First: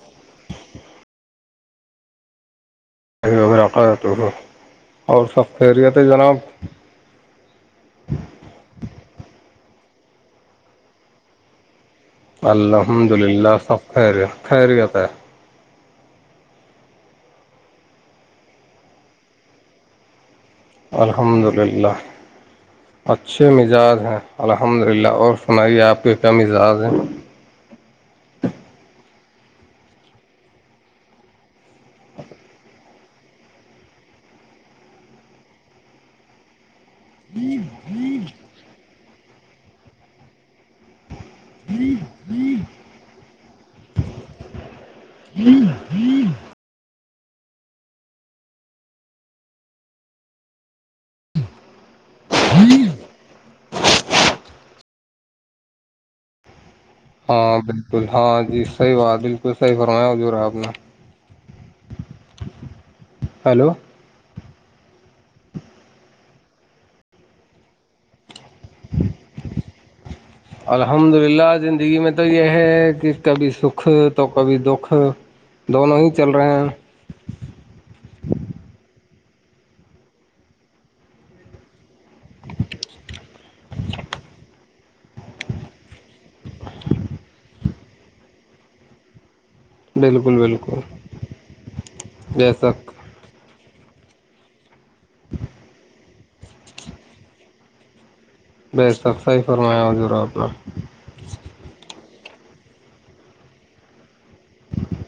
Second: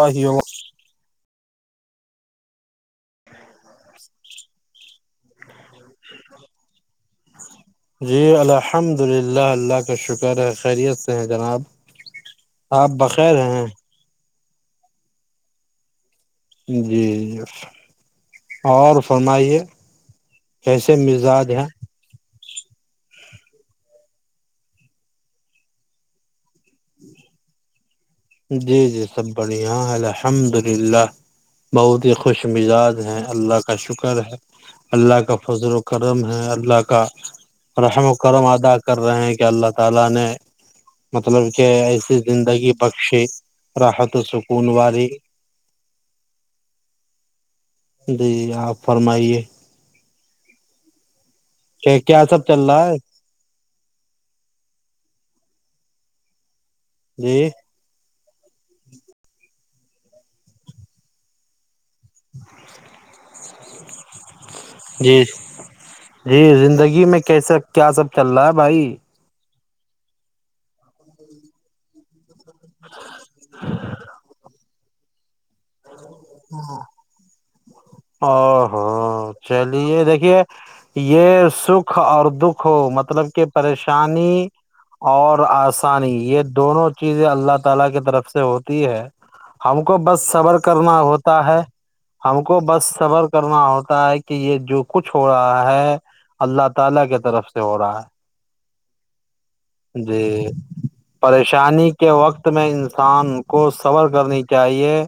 آ ہی ہ [inaudible] اور تو ہو اور سب خیریت ہے جناب جی الحمد للہ اللہ کا شکر ہے خیریت سے ہیں جناب آپ الحمد بخیر للہ ہیں سب خیر خیریت ہے جی جی اور فرمائیے کیسے الحمد مزاج ہیں للہ اچھے مزاج ہیں الحمد للہ اور سنائیے آپ کو کیا رق [inaudible] جی جی سب بڑھیا الحمد للہ بہت ہی خوش مزاج ہے اللہ کا شکر ہے اللہ کا فضر و کرم ہے اللہ کا کا رحم و کرم ادا [inaudible] مطلب کہ ایسی زندگی بکشے رحت سکون والے جی آپ فرمائیے کہ کیا سب چل رہا ہے جی ہاں بالکل ہاں جی صحیح بات بالکل صحیح فرمایا ج رہا ہے آپ نے ہیلو جی جی زندگی میں کیسا کیا سب چل رہا ہے بھائی الحمد للہ زندگی میں تو یہ ہے کہ کبھی سکھ تو کبھی دکھ ہاں دونوں ہی چل رہے ہیں آ ہاں چلیے دیکھیے یہ سکھ اور دکھ ہو مطلب کہ پریشانی [unintelligible] ہم کو بس بالکل سورر بالکل کرنا ہوتا ہے ہم بے کو بس شک سفر کرنا ہوتا ہے کہ یہ جو کچھ ہو رہا ہے [unintelligible] ب آب صی فرمایا ہے جی حضورپنا پریشانی کے وقت میں انسان کو سبر کرنی چاہیے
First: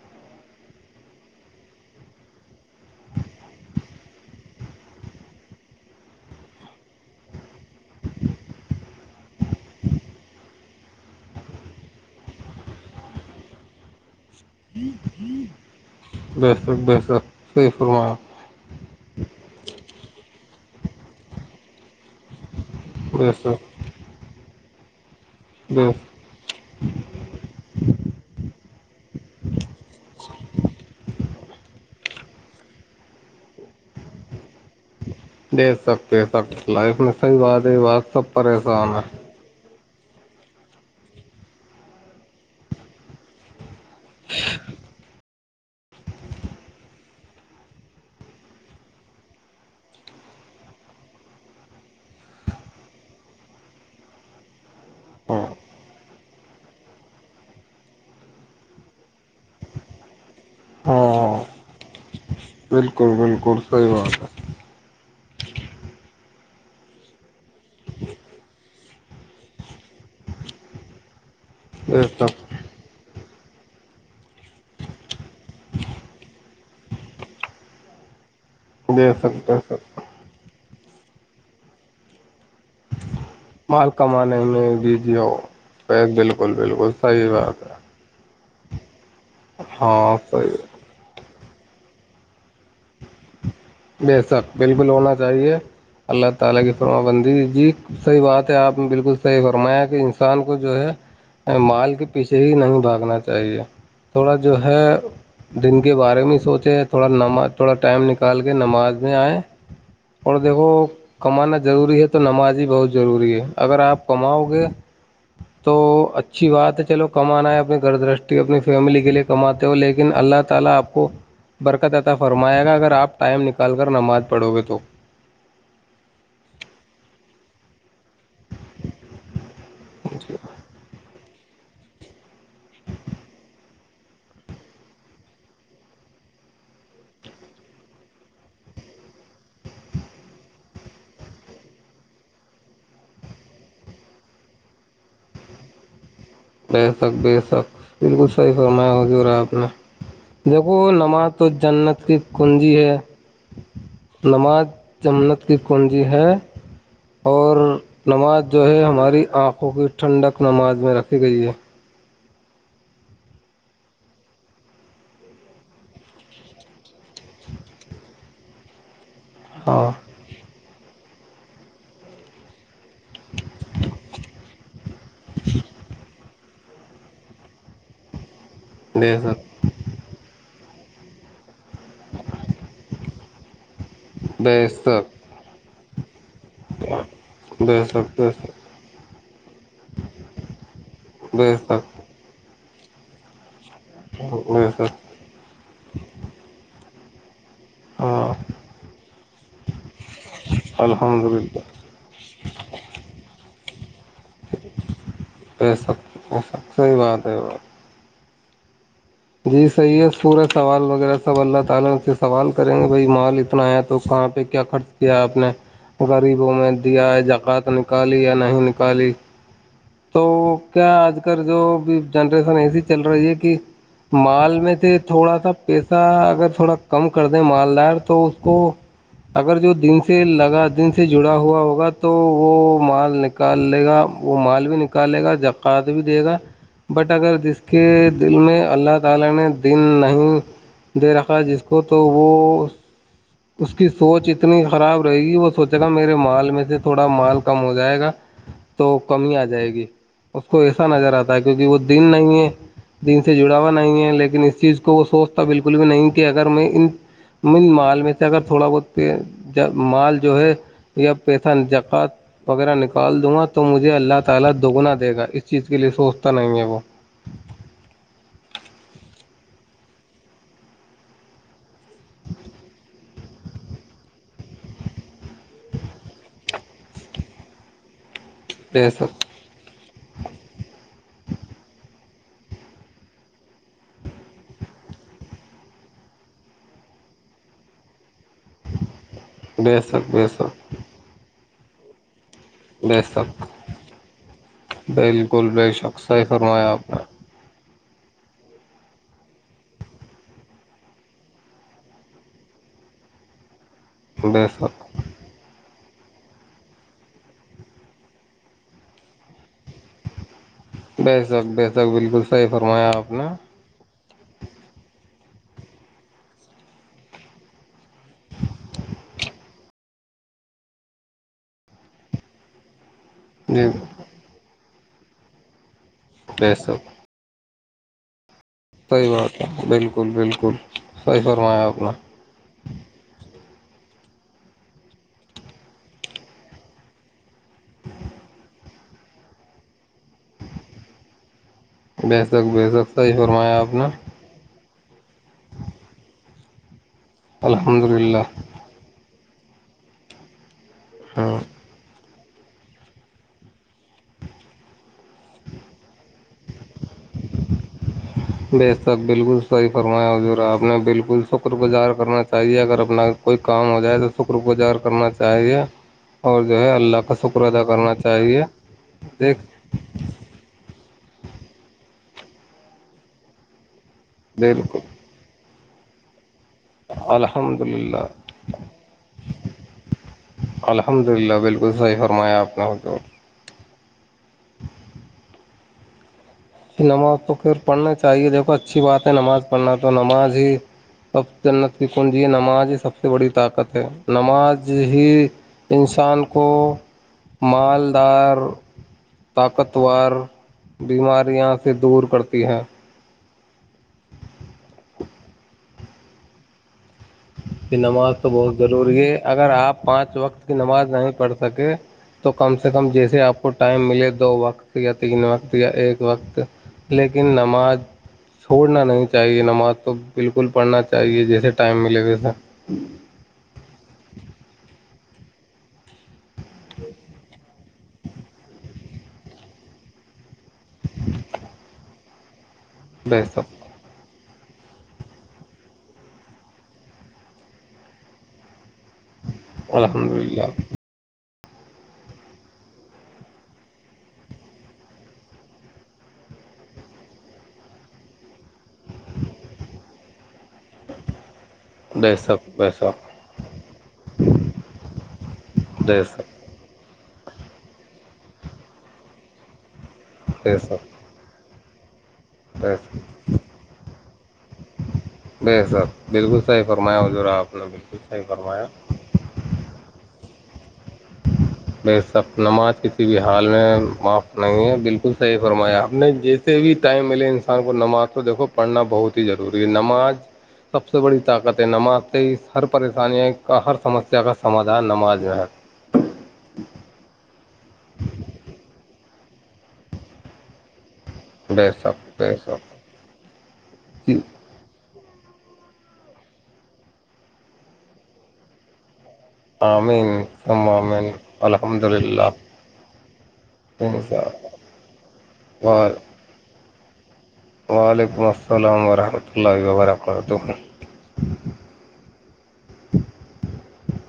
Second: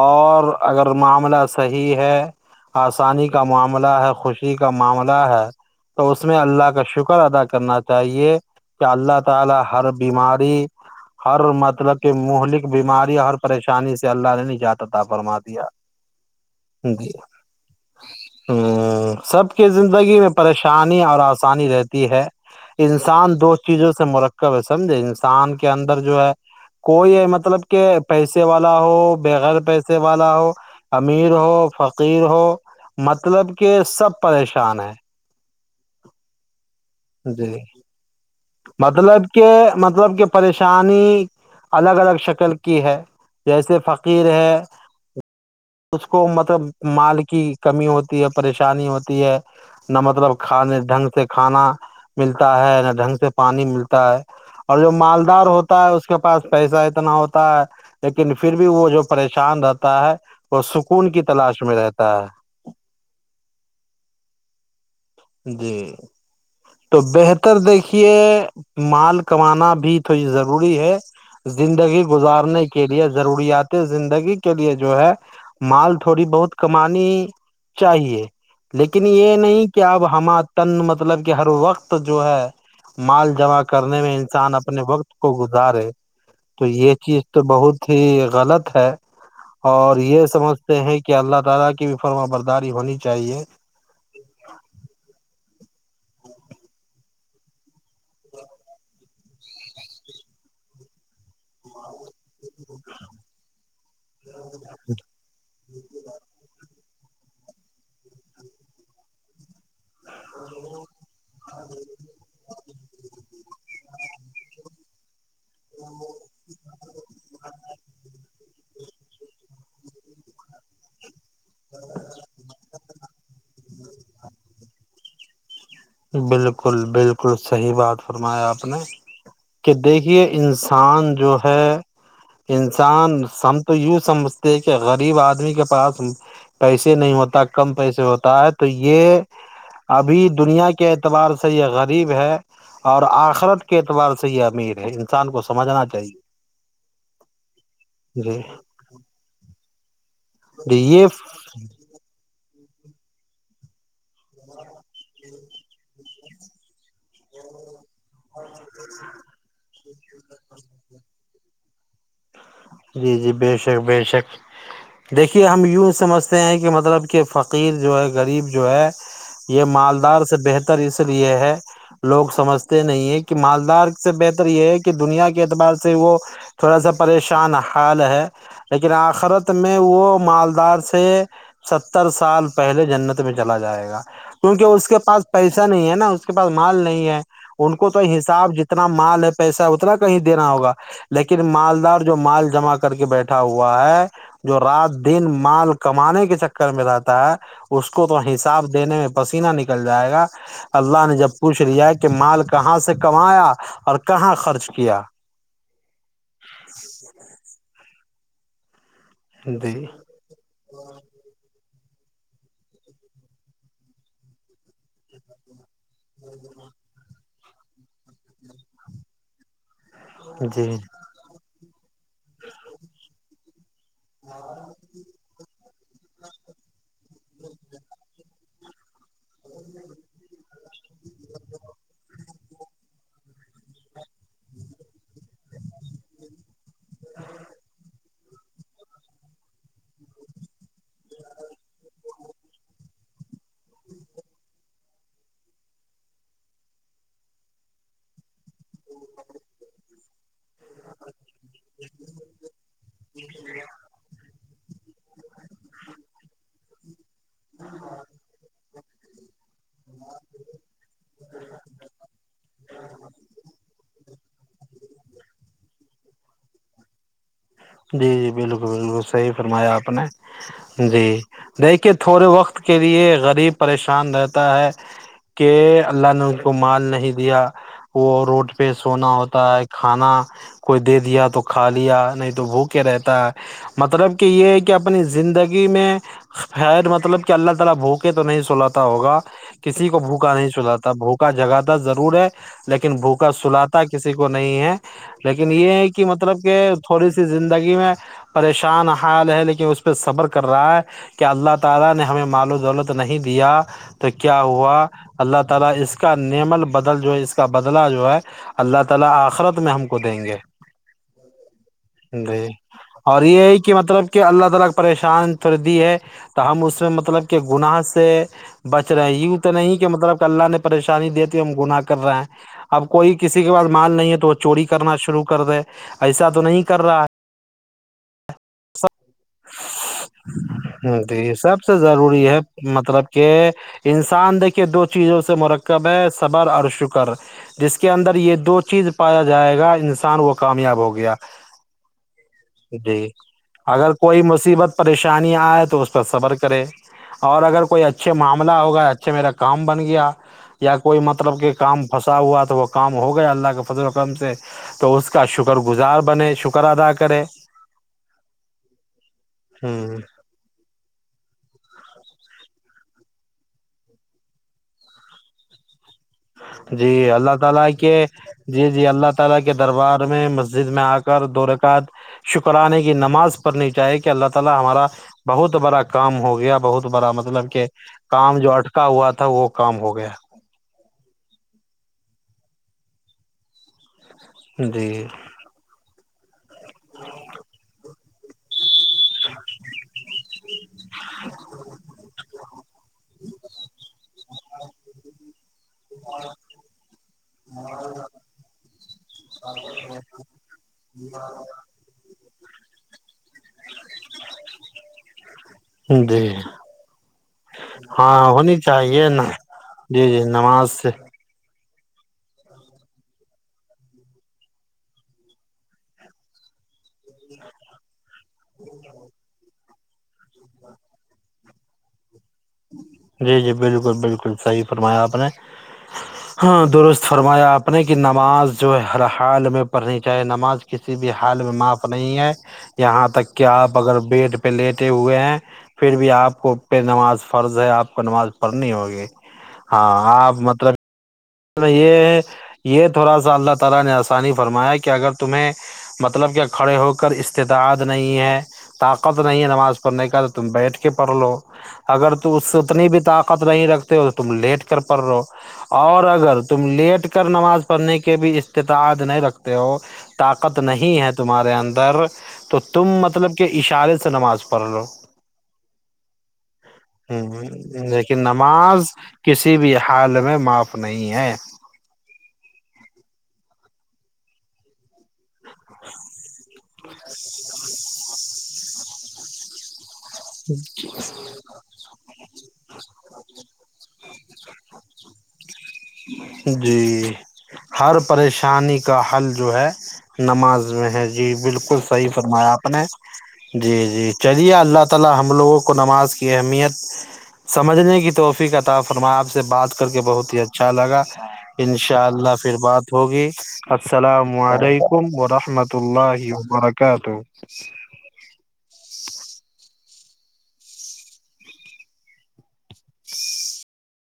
اور [unintelligible] دیا بے شک [unintelligible] بے جی شک صحیح فرمایا ہ سب کے زندگی میں پریش شانی اور آسانی رہتی ہے بے انسان شک دو چیزوں سے مرک کب سمھیں گ ان کے دے اندر جو ہے کوئی مطلب کہ پیسے والا ہو بےغیر پیسے والا ہو امیر ہو فقیر ہو مطلب کہ سب پریشان ہے دیکے سکتے سک لائف میں صحیح جی بات ہے بات سب پریشان ہے مطلب کہ مطلب کہ پریشانی الگ الگ شکل کی ہے جیسے فقیر ہے اس کو مطلب مال کی کمی ہوتی ہے پریشانی ہوتی ہے نہ مطلب کھانے ڈھنگ سے کھانا ملتا ہے نہ ڈھنگ سے پانی ملتا ہے اور جو مالدار ہوتا ہے اس کے پاس پیسہ اتنا ہوتا ہے لیکن پھر بھی وہ جو پریشان رہتا ہے وہ سکون کی ہاں تلاش میں رہتا ہے بالکل بالکل صحی بات ہے جی تو بہتر دیکھیے مال کمانا بھی تھوڑی ضروری ہے ہے زندگی دے سک گزارنے کے لیے ضروریات زندگی کے لیے جو ہے مال تھوڑی بہت کمانی چاہیے لیکن دے یہ سکتے نہیں سر کہ اب ہما تن مطلب کہ ہر وقت جو ہے مال جمع مال کرنے میں کمانے انسان میں اپنے بزی وقت کو ہو گزارے بالکل تو بالکل یہ چیز صحیح تو بات ہے بہت ہی غلط ہے [unintelligible] اور ہاں یہ صحیح سمجھتے ہیں کہ [unintelligible] [unintelligible] پیچھے ہی نہیں بھاگنا چاہیے تھوڑا جو ہے دن کے بارے میں سوچے تھوڑا نماز تھڑا ٹائم نکال کہ نماز میں آئےیں اور دیکھو کمانا ضروری ہے تو نماز ہی بہت ضروری ہے اگر آپ کماؤ گے تو اچھی بات ہے چلو کم آنا ہے اپنی گھر دشٹی اپنی فیملی کے لیے کماتے ہو لیکن اللہ تعالی پ کو برکت اطا فرمائے گا اگر آپ ٹائم نکال کر نماز پڑھو گے تو بالکل بالکل صحیح بات فرمایا آپ نے کہ دیکھیے انسان جو ہے انسان ہم تو یوں سمجھتے کہ غریب آدمی کے پاس پیسے نہیں ہوتا کم پیسے ہوتا ہے تو یہ ابھی دنیا کے کے اعتبار سے یہ غریب ہے اور آخرت کے اعتبار سے یہ امیر ہے انسان کو سمجھنا چاہیے بے شک بے شک بالکل جی صحیح فرما ہو ج رہا ہے آپ نے جی دیکھو یہ نماز تو جنت کی کنڈ ہے نماز جمنت کی کنجی ہے اور نماز جو ہے ہماری آنکھوں کی ٹھڈک ناز میں رکھ ٹھیک جے جی جی بے شک بے شک دیکھیے ہم یوں سمجھتے ہیں کہ مطلب کہ فقیر جو ہے غریب جو ہے یہ ہاں مالدار سے بہتر اس لیے ہے لوگ سمجھتے نہیں ہیں کہ مالدار سے بہتر یہ ہے کہ دنیا کے اعتبار سے وہ تھوڑا سا پریشان شان حال ہے لیکن بے آخرت شک میں وہ مالدار سے سے ستر سال پہلے جنت میں چلا جائے گا کیونکہ بے اس کے پاس شک پیسے نہیں ہے نا پاس مال نہیں ہے ان بے کو تو شک بے حساب شک جتنا مال ہے پیسہ اتنا کہیں دینا ہوگا لیکن بے شک مالدار جو جمع کر کے بیٹھا ہوا ہوا ہے جو بے رات شک دن مال کمانے کے چکر میں رہتا تھا اس کو تو ہاں حساب دینے میں پسیینہ نکل جائے گا اللہ نے الحمد جب للہ پوچھ لیا کہ مال کہاں سے کمایا اور کہاں خرچ کیا صحی بات ہے ب جی صحیح ہے پورا سوال وغیرہ سب اللہ تعال سے سوال کریں گے بھائی مال اتنا ہے تو کہاں پہ کیا خرچ کیا ہے آپ نے غریبوں میں دیا جا رات نکالی یا نہیں نکالی تو جی جی کیا آج کل جو ا جنریشن ایسی چل رہی ہے کہ مال میں تھے تھوڑا سا پیسا اگر تھوڑا کم کر دیں مال دائٹ تو اس کو اگر جو دن سے لگا دن سے جڑا ہوا ہوگا تو وہ مال نکال لے گا وہ مال نکالے گا جکات بھی دے گا بٹ اگر جس کے دل میں اللہ تعالی نے دن نہیں دے رکھا جس کو تو وہ اس کی سوچ اتنی خراب رہے گی وہ سوچے گا میرے مال میں سے تھوڑا مال کم ہو جائے گا تو کمی آ جائے گی اس کو ایسا نظر آتا ہے کیونکہ وہ دن نہیں ہے دن سے جڑاوا نہیں ہے لیکن اس چیز کو وہ سوچتا بالکل بھی نہیں کہ اگر میں ان م مال میں تھوڑا بتے مال جو ہے یا پیسہ جکات وغیرہ نکال دوں گا تو مجھے اللہ تعال دگنا دے گا اس چیز کے لیے سوچتا نہیں ہے وہ جی جی بالکل بالکل صحیح فرمایا آپ نے جی دیکھیے تھوڑے وقت کے لیے غریب پریشان رہتا ہے کہ اللہ نے ان کو مال نہیں دیا وہ روٹی [unintelligible] پہ بے سونا شک ہوتا ہے کھانا کوئی دے دیا تو کھا لیا نہیں تو بھوکے رہتا ہے مطلب کہ یہ ہے کہ اپنی زندگی میں خیر مطلب کہ اللہ تعالی بھوکے تو نہیں سلاا ہوگا بے کسی کو شک بے بھوکا نہیں شک سلاتا بھوکا جگا تو ضرور ہے لیکن بے بھوکا شک سلا کسی کو نہیں ہے بالکل لیکن یہ بے ہے شک کہ صحیح مطلب کہ فرمایا آپ نے تھوڑی سی [unintelligible] [unintelligible] بے شک [inaudible] بدل جو ہے اس کا بدلہ جو ہے اللہ تعالی آخرت میں ہم کو دیں گے بے شک بے شک بالکل جی صحیح فرمایا آپ اور نے یہ ہے کہ مطلب کیا اللہ تعالی پریشان تردی ہے تو ہم اس میں مطلب کہ گناہ سے بچ رہے ہیں یوں تو نہیں کہ مطلب کہ اللہ نے پریشانی دی تھی ہم گناہ کر رہے ہیں اب کوئی کسی کے پاس جی مال نہیں ہے تو وہ چوری کرنا شرو کر د ایسا تو بے نہیں کیا شک صحیح بات ہے بالکل بالکل صحیح جی سب فرمایا سے آپ نے ضروری ہے مطلب کہ [inaudible] انسان دیکھے دو چیزوں سے مرکب ہے صبر اور شکر جس کے اندر یہ دو چیز پایا جائے گا انسان کان وہ کامیاب ہو گیا بے شک بے شک جی صحیح فرمایا آپ نے اگر کوئی مصیبت پریشانی آئے تو اس پر صبر کرے اور اگر کوئی الحمد اچھے للہ معاملہ ہوگا چھا میرا کام بن گیا یا کوئی ہاں مطلب کہ کامس [unintelligible] ا ہوا تو وہ کام ہو گیا اللہ کے فضل الکم سے تو اس کا شکر گزار بنے شکر ادا کرے ب صب بالکل صحیح ہوں فرمایا حضورا آپ نے بالکل شکر گزار کرنا چاہیے اگر اپنا کوئی کام ہو جائے تو شکر گجاگر کرنا چاہیے اور جو ہے [unintelligible] د اللہ کا شکر ادا کرنا چاہیے دیکھ رکات شکرانے کی نماز پڑنی جائے گ بالکل [unintelligible] بڑا کام ہوگا ہو گیا بہت بڑا مطلب الحمد کہ للہ کام جو اٹکا ہوا تھا وہ کام ہو گیا الحمد للہ بالکل صحیح فرمایا آپ نے ہو تو جی پھر پن چاہیے دیکھو اچھی بات ہے نماز پڑھنا تو نماز ہی سب جنت کی کنجی یہ نماز یہ سب سے بڑی طاقت ہے نماز ہی انسان کو مالدار طاقتور بیماری یہاں سے دور کرتے بہاں [unintelligible] کہ نماز تو ہاں بہت ہونی ضروری چاہیے ہے نا اگر آپ جی پانچ جی وقت کی نماز سے نہیں پڑھ سکے تو کم سے کم جیسے آپ کو ٹائم ملے دو وقت یا تین وقت یا ایک وقت لیکن نماز چھوڑنا نہیں چاہیے نماز تو بالکل پڑھنا چاہیے جیسے ٹائم ملے گی سر جی جی بالکل بالکل صحی فرمایا آپ ا [unintelligible] ہاں درست فرمایا آپ اپنے کی نماز جو ہے ہر حال میں پڑھنی چاہیے نماز کسی بھی حال میں معاف نہیں ہے یہاں تک کہ بےسک آپ اگر بیڈ لیٹے ہوئے ہیں پھر بھی آپ کو پے نماز فرض ہے آپ کو نماز پڑنی ہوگی ہاں الحمد آپ للہ مطلب یہ یہ تھوڑا سا اللہ تعالی نے آسانی فرمایا کہ اگر تمہیں مطلب کہ کھڑے ہو کر استطاعت نہیں ہے طاقت نہیں ہے نماز پڑھنے کی کا تم بٹ کے پڑلو اگر ت اس بےسک سے اتنی بھی بےسک طاقت نہیں رکھتے ہو تو تم لیٹ کر پڑ رہے ہو اور بےسک اگر لیٹ کر نماز پڑھنے کے بھی استطاعت نہیں رکھتے ہو طاقت بےسک نہیں ہے تمہارے اندر در تو تم بےسک مطلب کہ اشارے سے نماز پڑھ پرلو بے سر بالکل صحیح فرمایا ح ہ جورا آپ نے بالکل لیکن صحی فرمایا معپ ب سب نماز کی تھی بھی حال میں معاف نہیں ہے بالکل صحیح فرمایا آپ نے جیسے بھی ٹائم ملے انسان کو نماز تو دیکھو پڑھنا بہت ضروری ہے نماز سب سے بڑی طاقت ہے نماز سے ہر پریشانی کا ہر سمسیا کا سمادھان نماز میں ہے جی ہر پریشانی کا حل جو ہے نماز میں ہے ج جی بے بالکل صحی شک بے فرمایا آپ شک نے جی جی چلیے اللہ تی ت ہم لوگوں کو نماز کی اہمیت سمجھنے کی توحفی کا تحفظ آپ سے بات کر کے آمین بہت ہی ثم اچھا لگا آمین الحمد انشاء للہ اللہ پھر بات ہوگی السلام علیکم ورحمۃ اللہ وبرکاتہ کہ تو وعلیکم السلام ورحمۃ اللہ وبرکاتہ اور تو ہ [inaudible]